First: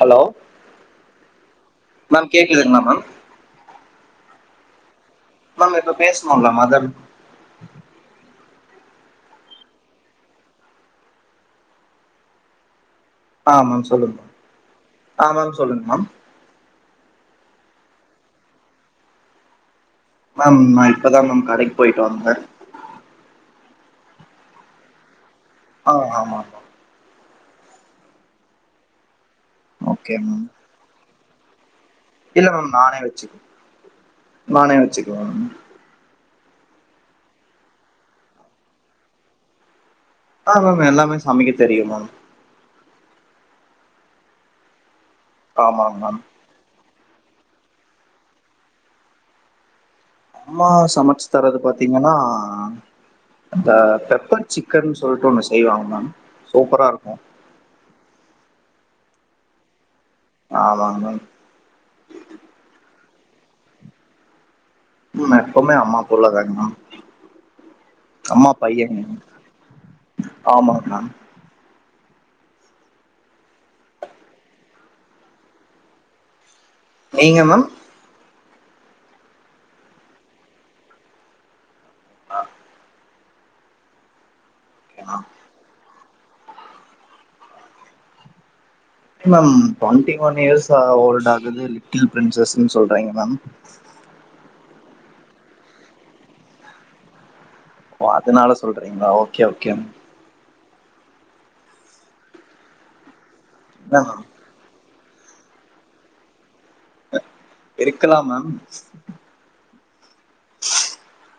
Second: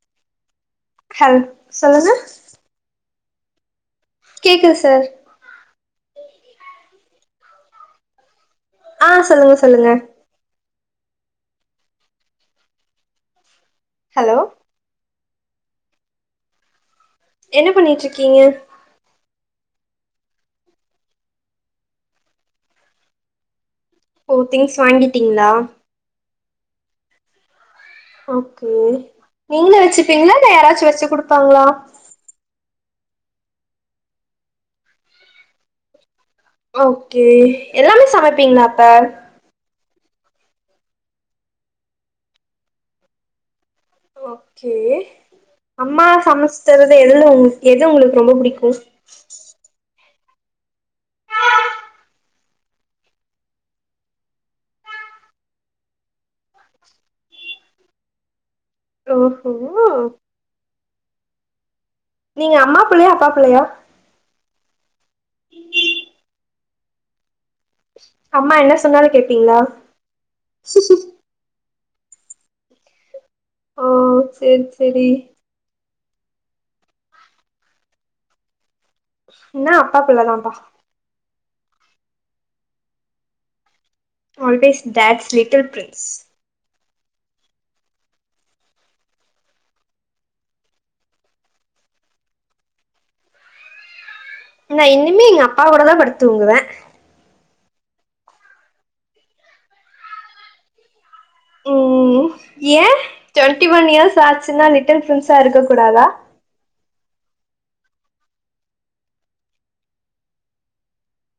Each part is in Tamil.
ஹலோ ஹல் சொல்லுங்க மேம் கேக்குதுங்ளா மேம் கேக்குது சார் மேம் இப்ப பேசுனோல்ல மதர் ஆஹ் சொல்லுங்க சொல்லுங்க ஆமேம் சொல்லுங்க ஹலோ ஆ மேம் சொல்லுங்க மேம் என்ன பண்ணிட்ருக்கீங்க மேம் நான் இப்பதா மேம் கடைக்கு போயிட்டு வந்தே ஓ திங்க்ஸ் வாங்கி ஆஹ் ஆமா மேம். ஓகே நீங்களே ஓகே வெச்சிப்பீங்ளா மேம் இல்ல யாராச்சு வச்சுகுடுப் பாங்ளா இல்ல மேம் நானே வச்சுக்கு நானே வச்சுக்குவே மே ஓகே எல்லாமே சமைப்பிங்ளா அப்ப ஆஹ் மேம் எல்லாமே சமைக்க தெரியும் மேம் ஓகே ஆமாங்க அம்மா மேம் சமச்சுதரத் எதுலவு எது உங்களுக்கு ரொம்ப புடிக்கு அம்மா சமச்சு தரது பாத்தீங்கனா அந்த பெப்பர் சிக்கன் சொல்ட்டு ஒண்ணு செய்வாங்க மேம் சூப்பரா இருக்கு ஓஹோ ஆமாங் மேம் நீங்க அம்மா புள்ளையா அப்பா புள்ளையா உம் எப்பவுமே அம்மா புள்ளதாங்க மேம் அம்மா என்ன சொன்னாலு கேப்பீங்ளா ஆமாங்க மேம் ஆஹ் சேரி செரி நீங்க மேம் நா அப்பா புள்ள தாம்ப்பா ஆஹ் [inaudible] always a dad's little prince எமம் twenty one years uh old ஆகுது லிட்டில் பிரசஸ்ன்னு சொல்றிங்க மேம் நா இன்னிமே எங்க அப்பாவோடதா படுத்து தூங்குவே ஓ அதனால சொல்றீங்களா ஓகே ஓகே உம் ஏன் டொன்டி ஒன் மேம் இயர்ஸ் ஆச்சுனா லிட் [unintelligible] பிண்ட்ஸா இருக்க கூடாதா இருக்கலாம் மேம் உ [unintelligible]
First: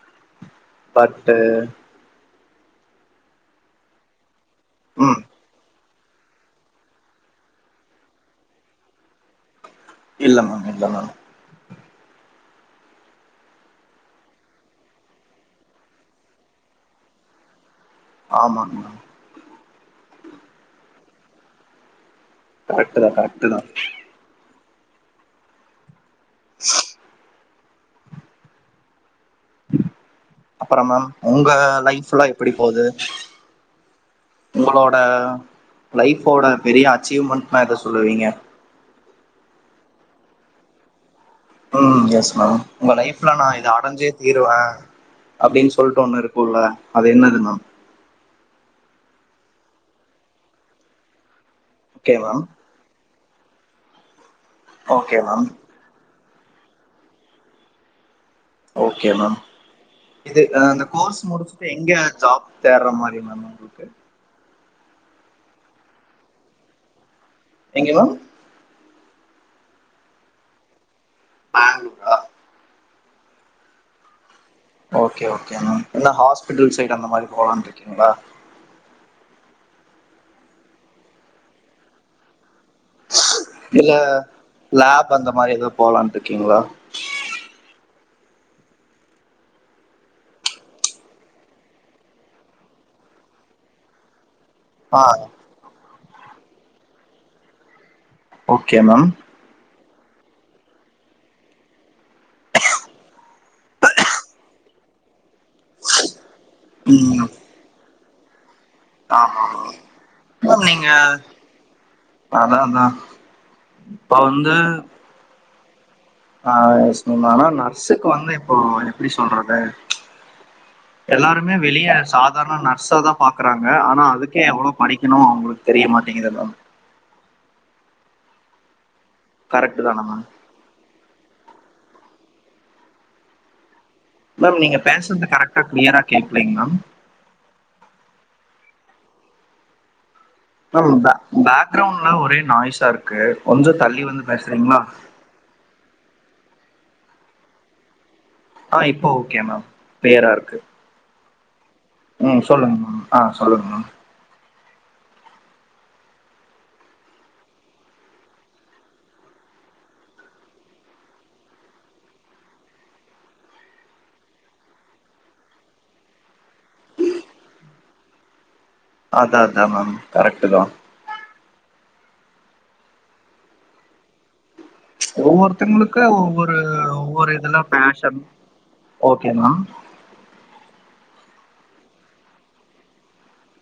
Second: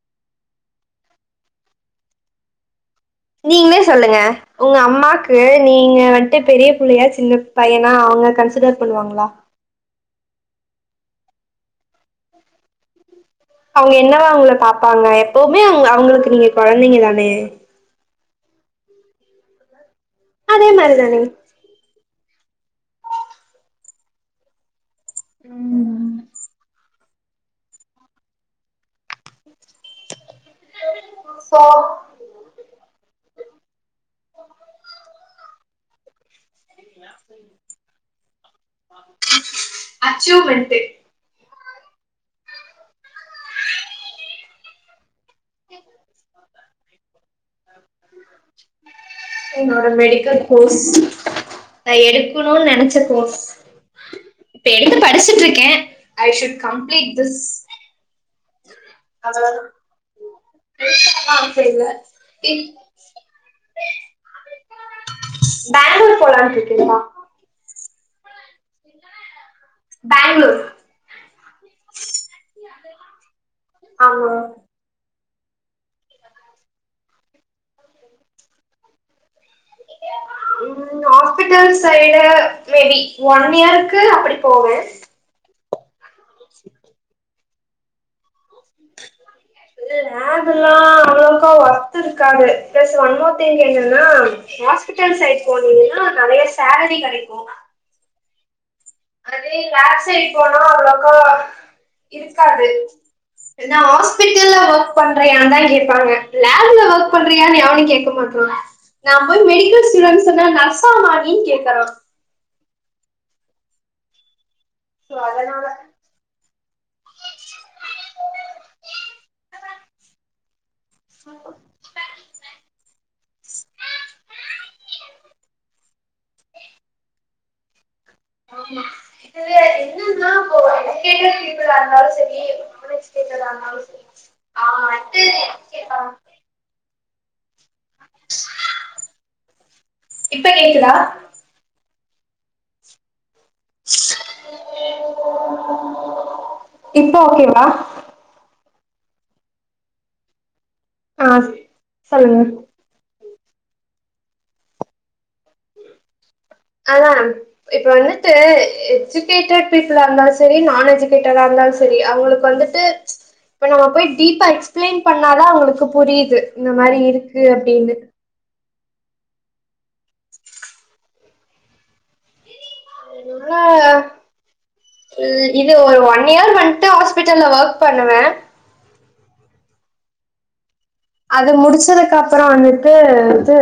பட்டு நீங்களே சொல்லுங்க உங்க ம் அம்மாக்கு நீங்க வன்ட்டு பெரிய பிள்ளையா சின்ன பையனா அவுங்க கன்சிடர் பண்ணுவாங்களா இல்ல மேம் இல்ல மேம் அவுங்க என்னவா உங்கள பாப்பாங்க எப்பவுமே அவுங்க அவுங்களுக்கு நீங்க கொழந்தைங்க தானே ஆமாங் மேம் அதே மாரி தானே கரெக்ட் தான் கரெக்ட் தான் அப்புற மேம் உங்க சோ லைஃப்ல்லாம் எப்டி போகுது உங்களோட லைஃபோட பெரிய அச்சீவ்மண்ட்னா எத சொல்லுவீங்க அச்சோ வன்ட்டு உம் எஸ் மேம் உங்க லைஃப்ல நான் இத அடஞ்சே தீருவேன் அப்டின்னு சொல்ட்டு ஒன்னு இருக் குள்ள அது என்னது மேம் என்னோட மெடிக்கல் கோர்ஸ் நா ஓகே மேம் எடுக்கணுனு நெனைச்ச கோர்ஸ் இப்ப எடுத்து ஓகே மேம் படுச்சுட்டிருக்கேன் I should complete this okay ma'am அவ்ளோதா இது ஆஹ் இந்த கோர்ஸ் பெருசாலா ஆச முடிச்சுட்டு இல்ல எங்க ஜாப் தேட்ற மாரி மேம் உங்களுக்கு பேங்களூர் போலான்னுட்டு இருக்கீங்ளா எங்க மேம் பேங்ளூர் பேங்ளூரா ஆமா ஓகே ஓகே மேம் என்ன ஹாஸ்பிட்டல் சைட் அந்த மாரி போலானு இருக்கீங்களா உம் ஹாஸ்பிட்டல் சைடு மேபி ஒன் இயருக்கு அப்டி போவே போலான்ட்டு இருக்கீங்ளா இல்ல இல்ல நார்மலா அவ்ளவுக்கா ஒர்த்து இருக்காது பிளஸ் ஒண் மோர் திங் என்னன்னா ஆ ஹாஸ்பிட்டல் சைடு் போனீங்கன்னா நெறைய சேலரி கெடைக்கு ஒ [unintelligible] சே போனா அவ்ளோக்கா இருக்காது ஏனா ஹாஸ்பிட்டல்ல ஒர்க் பண் எல்லா யா தா கேப்பாங்க லேப்ல ஒர்க் ம் பண்றியானு எவனு கேக் [unintelligible] நா ஆமா போய் மெடிக்கல் ஸ்டூடன்ஸுனா மேம் நீங்க நர்சாமா நீ கேக்கறா இப்ப வந்து சொன்னா நர்ஸுக்கு வந்து இப்போ எப்படி சொல்றது எல்லாருமே வெளியே சாதாரண நர்ஸா தான் பாக்குறாங்க ஆனா அதுக்கே எவ்வளவு படிக்கணும் அவங்களுக்கு தெரிய மாட்டேங்குது எல்லா ஆமா இது கரெக்ட் தானே மேம் என்னனா [unintelligible] எஜுகேட்டட் பீபுலா இருந்தாலு செரி நான் எஜுகேட்டட்டா இருந்தாலு செரி மேம் நீங்க பேசறது கரெக்டா கிளியரா அன்எஜுகேட்டடா இருந்தாலு சரி ஆ கேக்லீங் மேம் வந்து இப்ப மேம் கேக்குதா பே பேக்ரௌண்ட் ஒரே நாய்ஸா இருக்கு கொஞ்சோ தள்ளி வந்து பேசுறீங்களா இப்போ ஓகே வா ஆ இப்போ ஓகே மேம் கிளியரா இருக்கு ஆ ம் சொல்லுங்க மா ஆ சொல்லுங்க மேம் அதா இப்ப வந்துட்டு எஜுகேட்டட் பீப்புளா இருந்தாலு செரி நான் எஜுகேட்டடா இருந்தாலு செரி அவுங்களுக்கு வந்துட்டு இப்ப நம்ம போய் டீப்பா எக்ஸ்பிளைன் பண்ணாதா அவுங்களுக்கு புரியுது இந்த மாரி இருக்கு அப்டின்னு அதா அதா மேம் கரெட்டு தா ங்கள இது இது ஒரு ஒவ்வொருத்தங்களுக்கு ஒன் இயர் ஒவ்வொரு வந்ட்டு ஹாஸ்பிட்டல்ல ஒர்க் பண்ணுவே ஓகேமா அது முடிச்சதுக்கு அப்புறோ வந்துட்டு வந்து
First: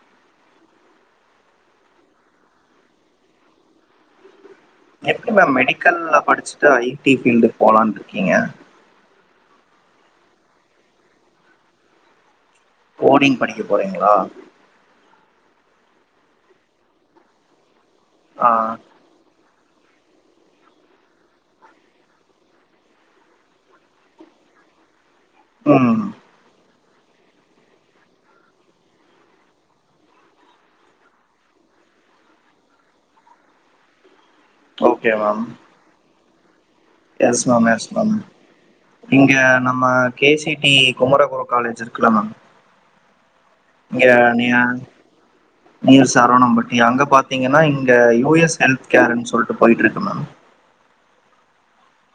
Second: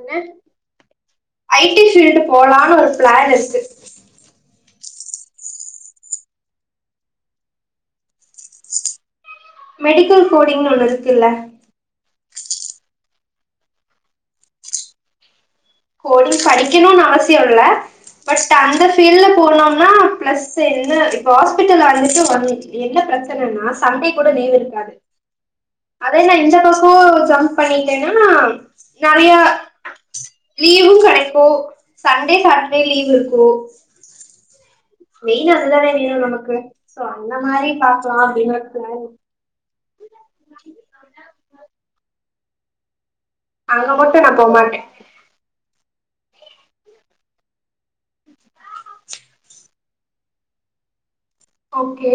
இது ஐடி ஃபீல்டு போலான்னு ஒரு பிளான் இருக்கு எப்டி மேம் மெடிக்கல்ல படிச்சுட்டு ஐடி ஃபீல்டு போலான் இருக்கீங்க மெடிக்கல் கோடிங்ன்னு ஒண்ணு இருக்கு இல்ல கோடிங் படிக்க போறீங்களா கோடிங் படிக்கணுனு அவசிய இல்ல ஆ பட் அந்த ஃபீல்ல போனா ஆனா பிளஸ் என்ன இப்ப ஹாஸ்பிட்டல் வந்துட்டு என்ன பிரச்சனன்னா சண்டே கூட லீவு இருக்காது ம் அதெல்லா இந்த தோச போ ஜம்ப் பண்ணிட்டேனா நெறைய லீவு கெடைக்கு சண்டே சாட்டர்டே லீவ் இருக்கு ஓகே மேம் மெயின் அது தானே வேணு நமக் கு yes ma'am yes ma'am plan இங்க நம் கேசிடி குமரகுர காலேஜ் இருக்கல ஆ அங்க மட்டு நா போமாட்ட நீயர் சரவணம்பட்டி அங்க பாத்தீங்கன்னா ங்க யூ எஸ் ஹெல்த் கேர் சொல்லிட்டு போயிட்டு இருக்கு [inaudible] ஓகே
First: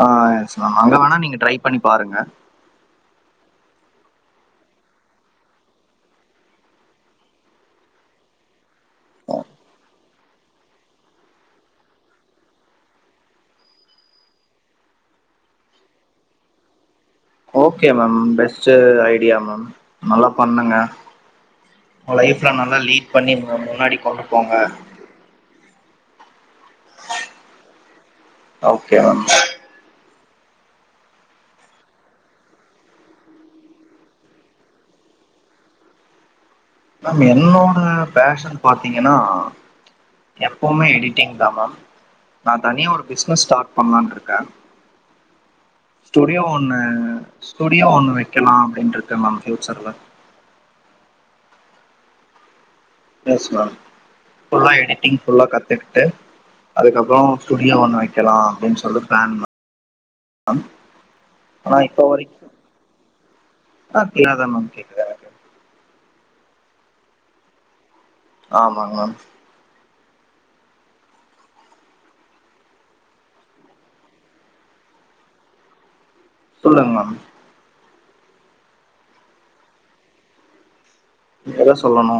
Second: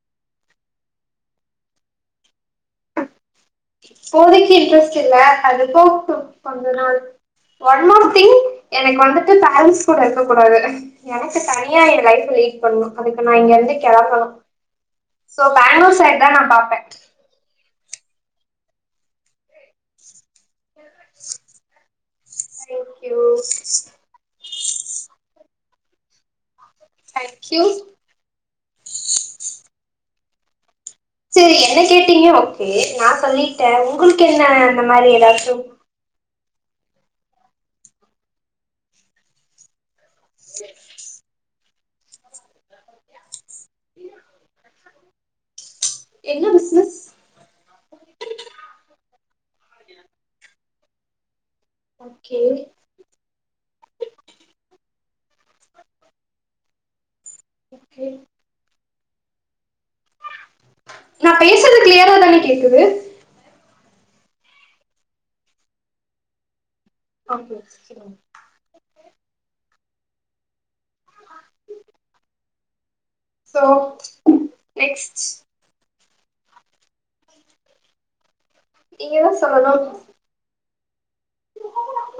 ஆஹ் அங்க வேணா நீங்க ட்ரை பண்ணி பாருங்க ப்போதைக்கு இன்ட்ரெஸ்ட் இல்ல அது போ கொஞ்சோ நாள் ஒன்மோர் திங் எனக்கு வந்துட்டு பேரன்ஸ் கூட இருக்கக் கூடாது எனக்கு தனியா என் லைஃபை லீட் பண்ணணு அதுக்கு நா இங்க இருந்து கிளம்பணு சோ பேங்களூர் சைட் தா நா பார்ப்பே okay ma'am best idea ma'am நல்லா பண்ணுங்க லைஃப்ல நல்லா லீட் தேங்க்யூ பண்ணிங்க முன்னாடி கொண்டு போங்க தேங்க்யூ ஓகே மேம் சரி என்ன கேட்டீங்க ஓகே நா சொல்லிட்ட உங்களுக்கு என்ன அந்த மாதிரி ஏதாச்சு மம் என்னோட பேஷன் பாத்தீங்கன்னா எப்பவுமே எடிட்டிங் தா மம் நா தனியா ஒரு பிசினஸ் ஸ்டார்ட் பண்ணலான் இருக்க ஸ்டுடியோ என்ன ஒண்ணு பிசினஸ் ஸ்டுடியோ ஒண்ணு வைக்கலா அப்படின்னுருக்க மேம் பியூச்சர்ல ஓகே எஸ் மேம் ஃபுல்லா எடிட்டிங் புல்லா கத்துக்குட்டு அதுக்கப்ரோ ஸுடியோ ஒன்னு வைக்கலா அப்படின்னு சொல் [unintelligible] நான் பேசறது கிளியரா தானே கேக்குது ஆஹ க்ளாதா மேம் கேக்குது எனக்குன [unintelligible] ஆமாங் மேம் சோ நெக்ஸ்ட் சொல்லுங்க மேம் நீங்க தா சொல்லனு நீங்கதா சொல்லணு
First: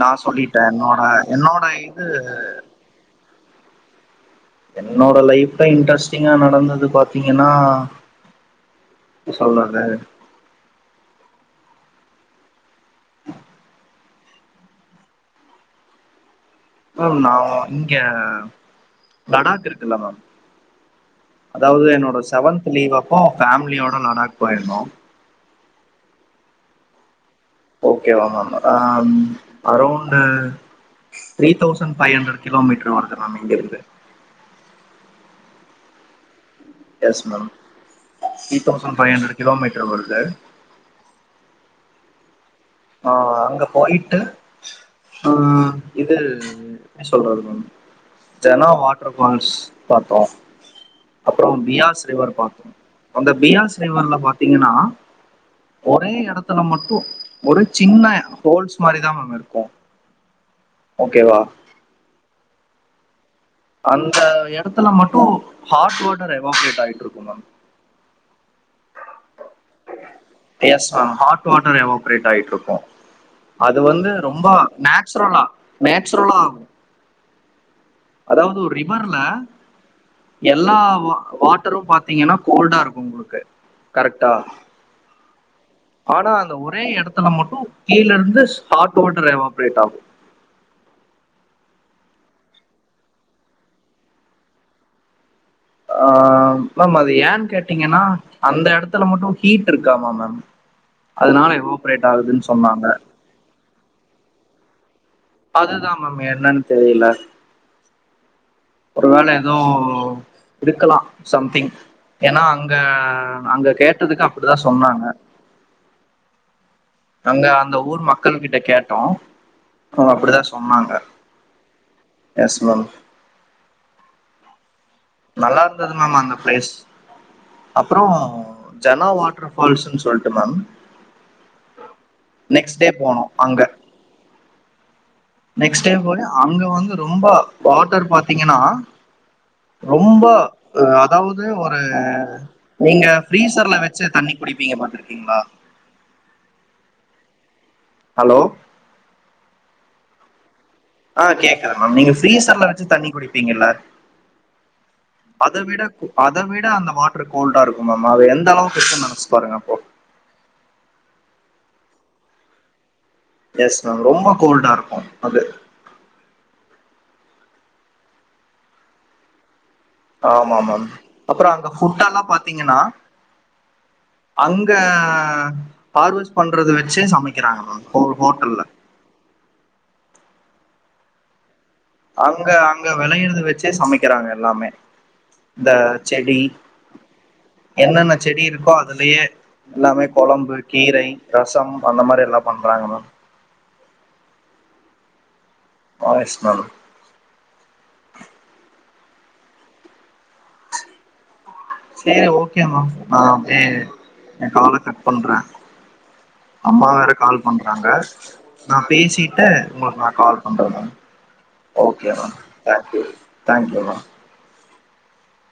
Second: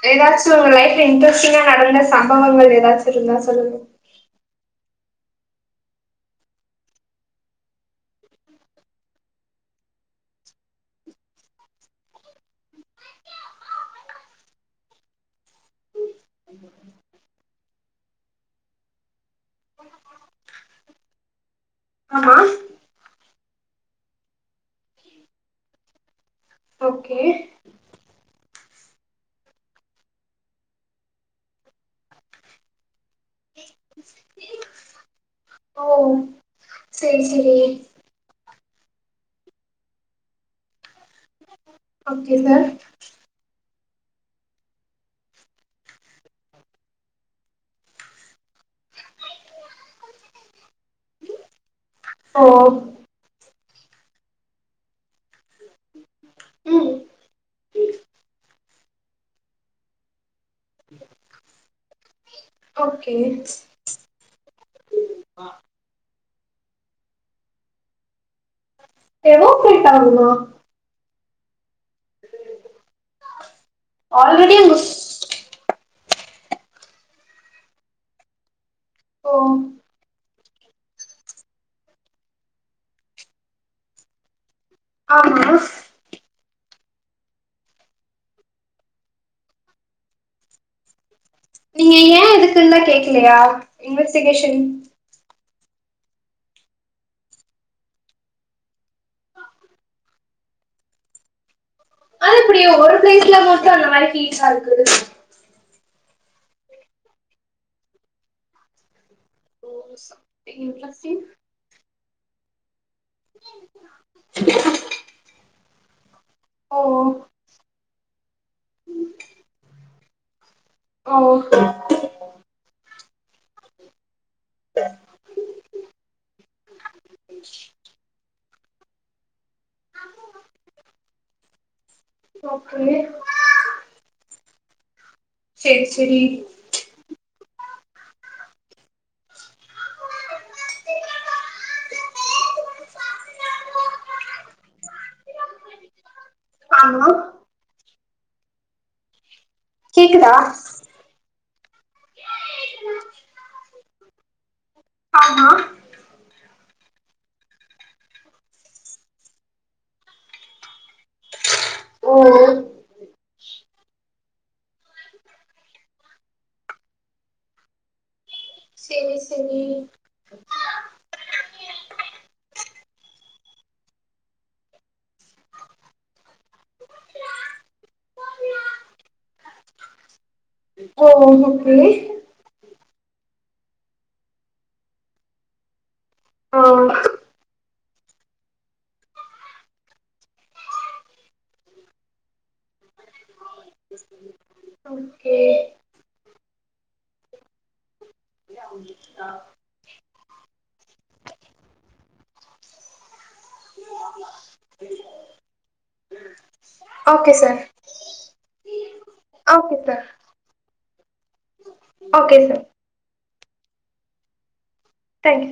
நா ஏதாச்சு சொல்லிட்டே உங்க என்னோட லைஃப்ல இன்ட்ரெஸ்டிங்கா என்னோட நடந்த இது சம்பவங்கள் ஏதாச்சு இருந்தா சொல்லுங்க என்னோட லைஃப்ல இன்ட்ரெஸ்ட்டிங்கா நடந்தது பாத்தீங்கன்னா சொல்றரது மேம் நா இங்க லடாக் இருக்குல்ல மேம் அதாவது என்னோட ஆமா செவன்த் லீவ் அப்போ ஃபேமிலியோட லடாக் போயிருந்தோம் okay around three thousand five hundred kilometre வருது நமிங்க இருது ஓ சரி மேம் சரி three thousand five hundred kilometre வருது ஓகே சார் அங்க போயிட்டு ஆஹ் இது சொல்றாரு மேம் ஜனா வாட்டர் ஃபால்ஸ் பாத்தோம் அப்றோம் பியாஸ் ரிவர்ர ஓ பாத்தோம் அந்த பியாஸ் ரிவர்ல பாத்தீங்கன்னா ஒரே எடத்துல ம் மட்டு சின்ன ஹோல்ஸ் மாதிரிதா மேம் இருக்கும் ஓகே வா ஓகே அந்த எடத்துல மட்டும் ஹாட் வாட் டர் எவாப்ரேட் ஆயிட்ருக்கும் மேம் எவாப்ரேட் ஆகுமா அஹ் எவோபரேட் ஆயிட்டுருக்கும் அது வந்து ரொம்ப ஆல்ரெடி அங்க நேச்சுரலா நேச் சுரலாம் அதாவது ஒரு ரி ரிவர்ல ஓ எல்லா வ வாட்டரும் பாத்தீங்கனா கோல்டா இருக்கு உங்களுக்கு கரக்டா ஆமா ஒரே எடத்துல மட்டும் கீல இருந்து ஹாட் வாட்டர் எவாப்ரேட் ஆகும் நீங்க ஏ அதுக்குல்லா கேக்கலையா இன்வெஸ்டிகேஷன் ஆஹ் மேம் அது ஏன் கேட்டீங்கனா அந்த எடத்துல மட்டும் ஹீட் இருக்காமா மேம் அதனால எவ் அது எப்டி ஒரு பிளேஸ்ல மட்டு அந்த மாரி கீஸ் ஆகுது அதுதா மேம் என்னனு தெரில ஒரு வேள ஏதோ ஓ சம்திங் இர்க்கலா இன்ட்ரெஸ்டிங் சம்திங் ஏனா அங் ங்க அங்க கேட்டதுக்கு அப்டிதா சொன்னாங்க ஓ அங்க அந்த ஊ ஊர் மக்கள் கிட்ட கேட்டோ அ அப்டிதா சொ சொன்னாங்க ஓ எஸ் மம் நல்லாருந்துது மேம் அந்த ப்ளேஸ் அப்புற ஜல வா ட்ரு ஃபால்ஸுன் சொல்ட்டு மேம் ஓகே நெக்ஸ்டே போனோ அங்க நெக்ஸ்ட் சேரி டே போய் சேரி அங்க வந்து ரொம்ப வாட்டர் பாத்திங்கனா ரொம்ப அதாவுது ஒரு நீங்க ஃப்ரீசர்ல வெச்சு தண்ணி குடிப்பிங்க பாத்துருக்கிங்ளா ஆமா ஹலோ கேக்குதா ஆ கேக்குது மேம் நீங்க ஃப்ரீசர்ல வெச்சு தண்ணி குடிப்பிங்கல்ல ஆமா அத விட அத விட அந்த வாட்டர் கோல்டா இருக்கு மேம் அது எந்த அளவுக்கு இருக்குன் நெனச்சு பாருங்க அப்போ ஓ ஓ எஸ் மேம் ரொம்ப கோல்டா இருக்கு அது சேர் செரி ஆமாமாங் அப்புற அங்க ஃபுட் எல்லா பாத்திங்கனா அங்க ஹார்வெஸ்ட் பண்றத வெச்சே சமைக்கிறாங்களா ஒரு ஹோட்டல்ல ஓ ஹோ ஓ அங்க அ அங்க வெளையறத வெச்சே சமைக்கிறாங்க எல்லாமே இந்த செடி ஆ என்னன்ன செடி இருக்கோ அதுலயே எல்லாமே கொழம்பு கீரை ரசம் அந்த மாரி எல்லா பண்றாங்க மேம் ஓகே வாஷ்னல் சேரி ஓகே மம் நா வே எ கால கட் பண்ற அம்மா வேற ஓகே கால் சார் பண்றாங்க நா பேசிட்டு ஓகே உங்கள்க்கு சார் நா கால் பண்ற மேம் ஓகே மேம் தேங்க்யூ தேங்க்யூமா தேங்க்யூ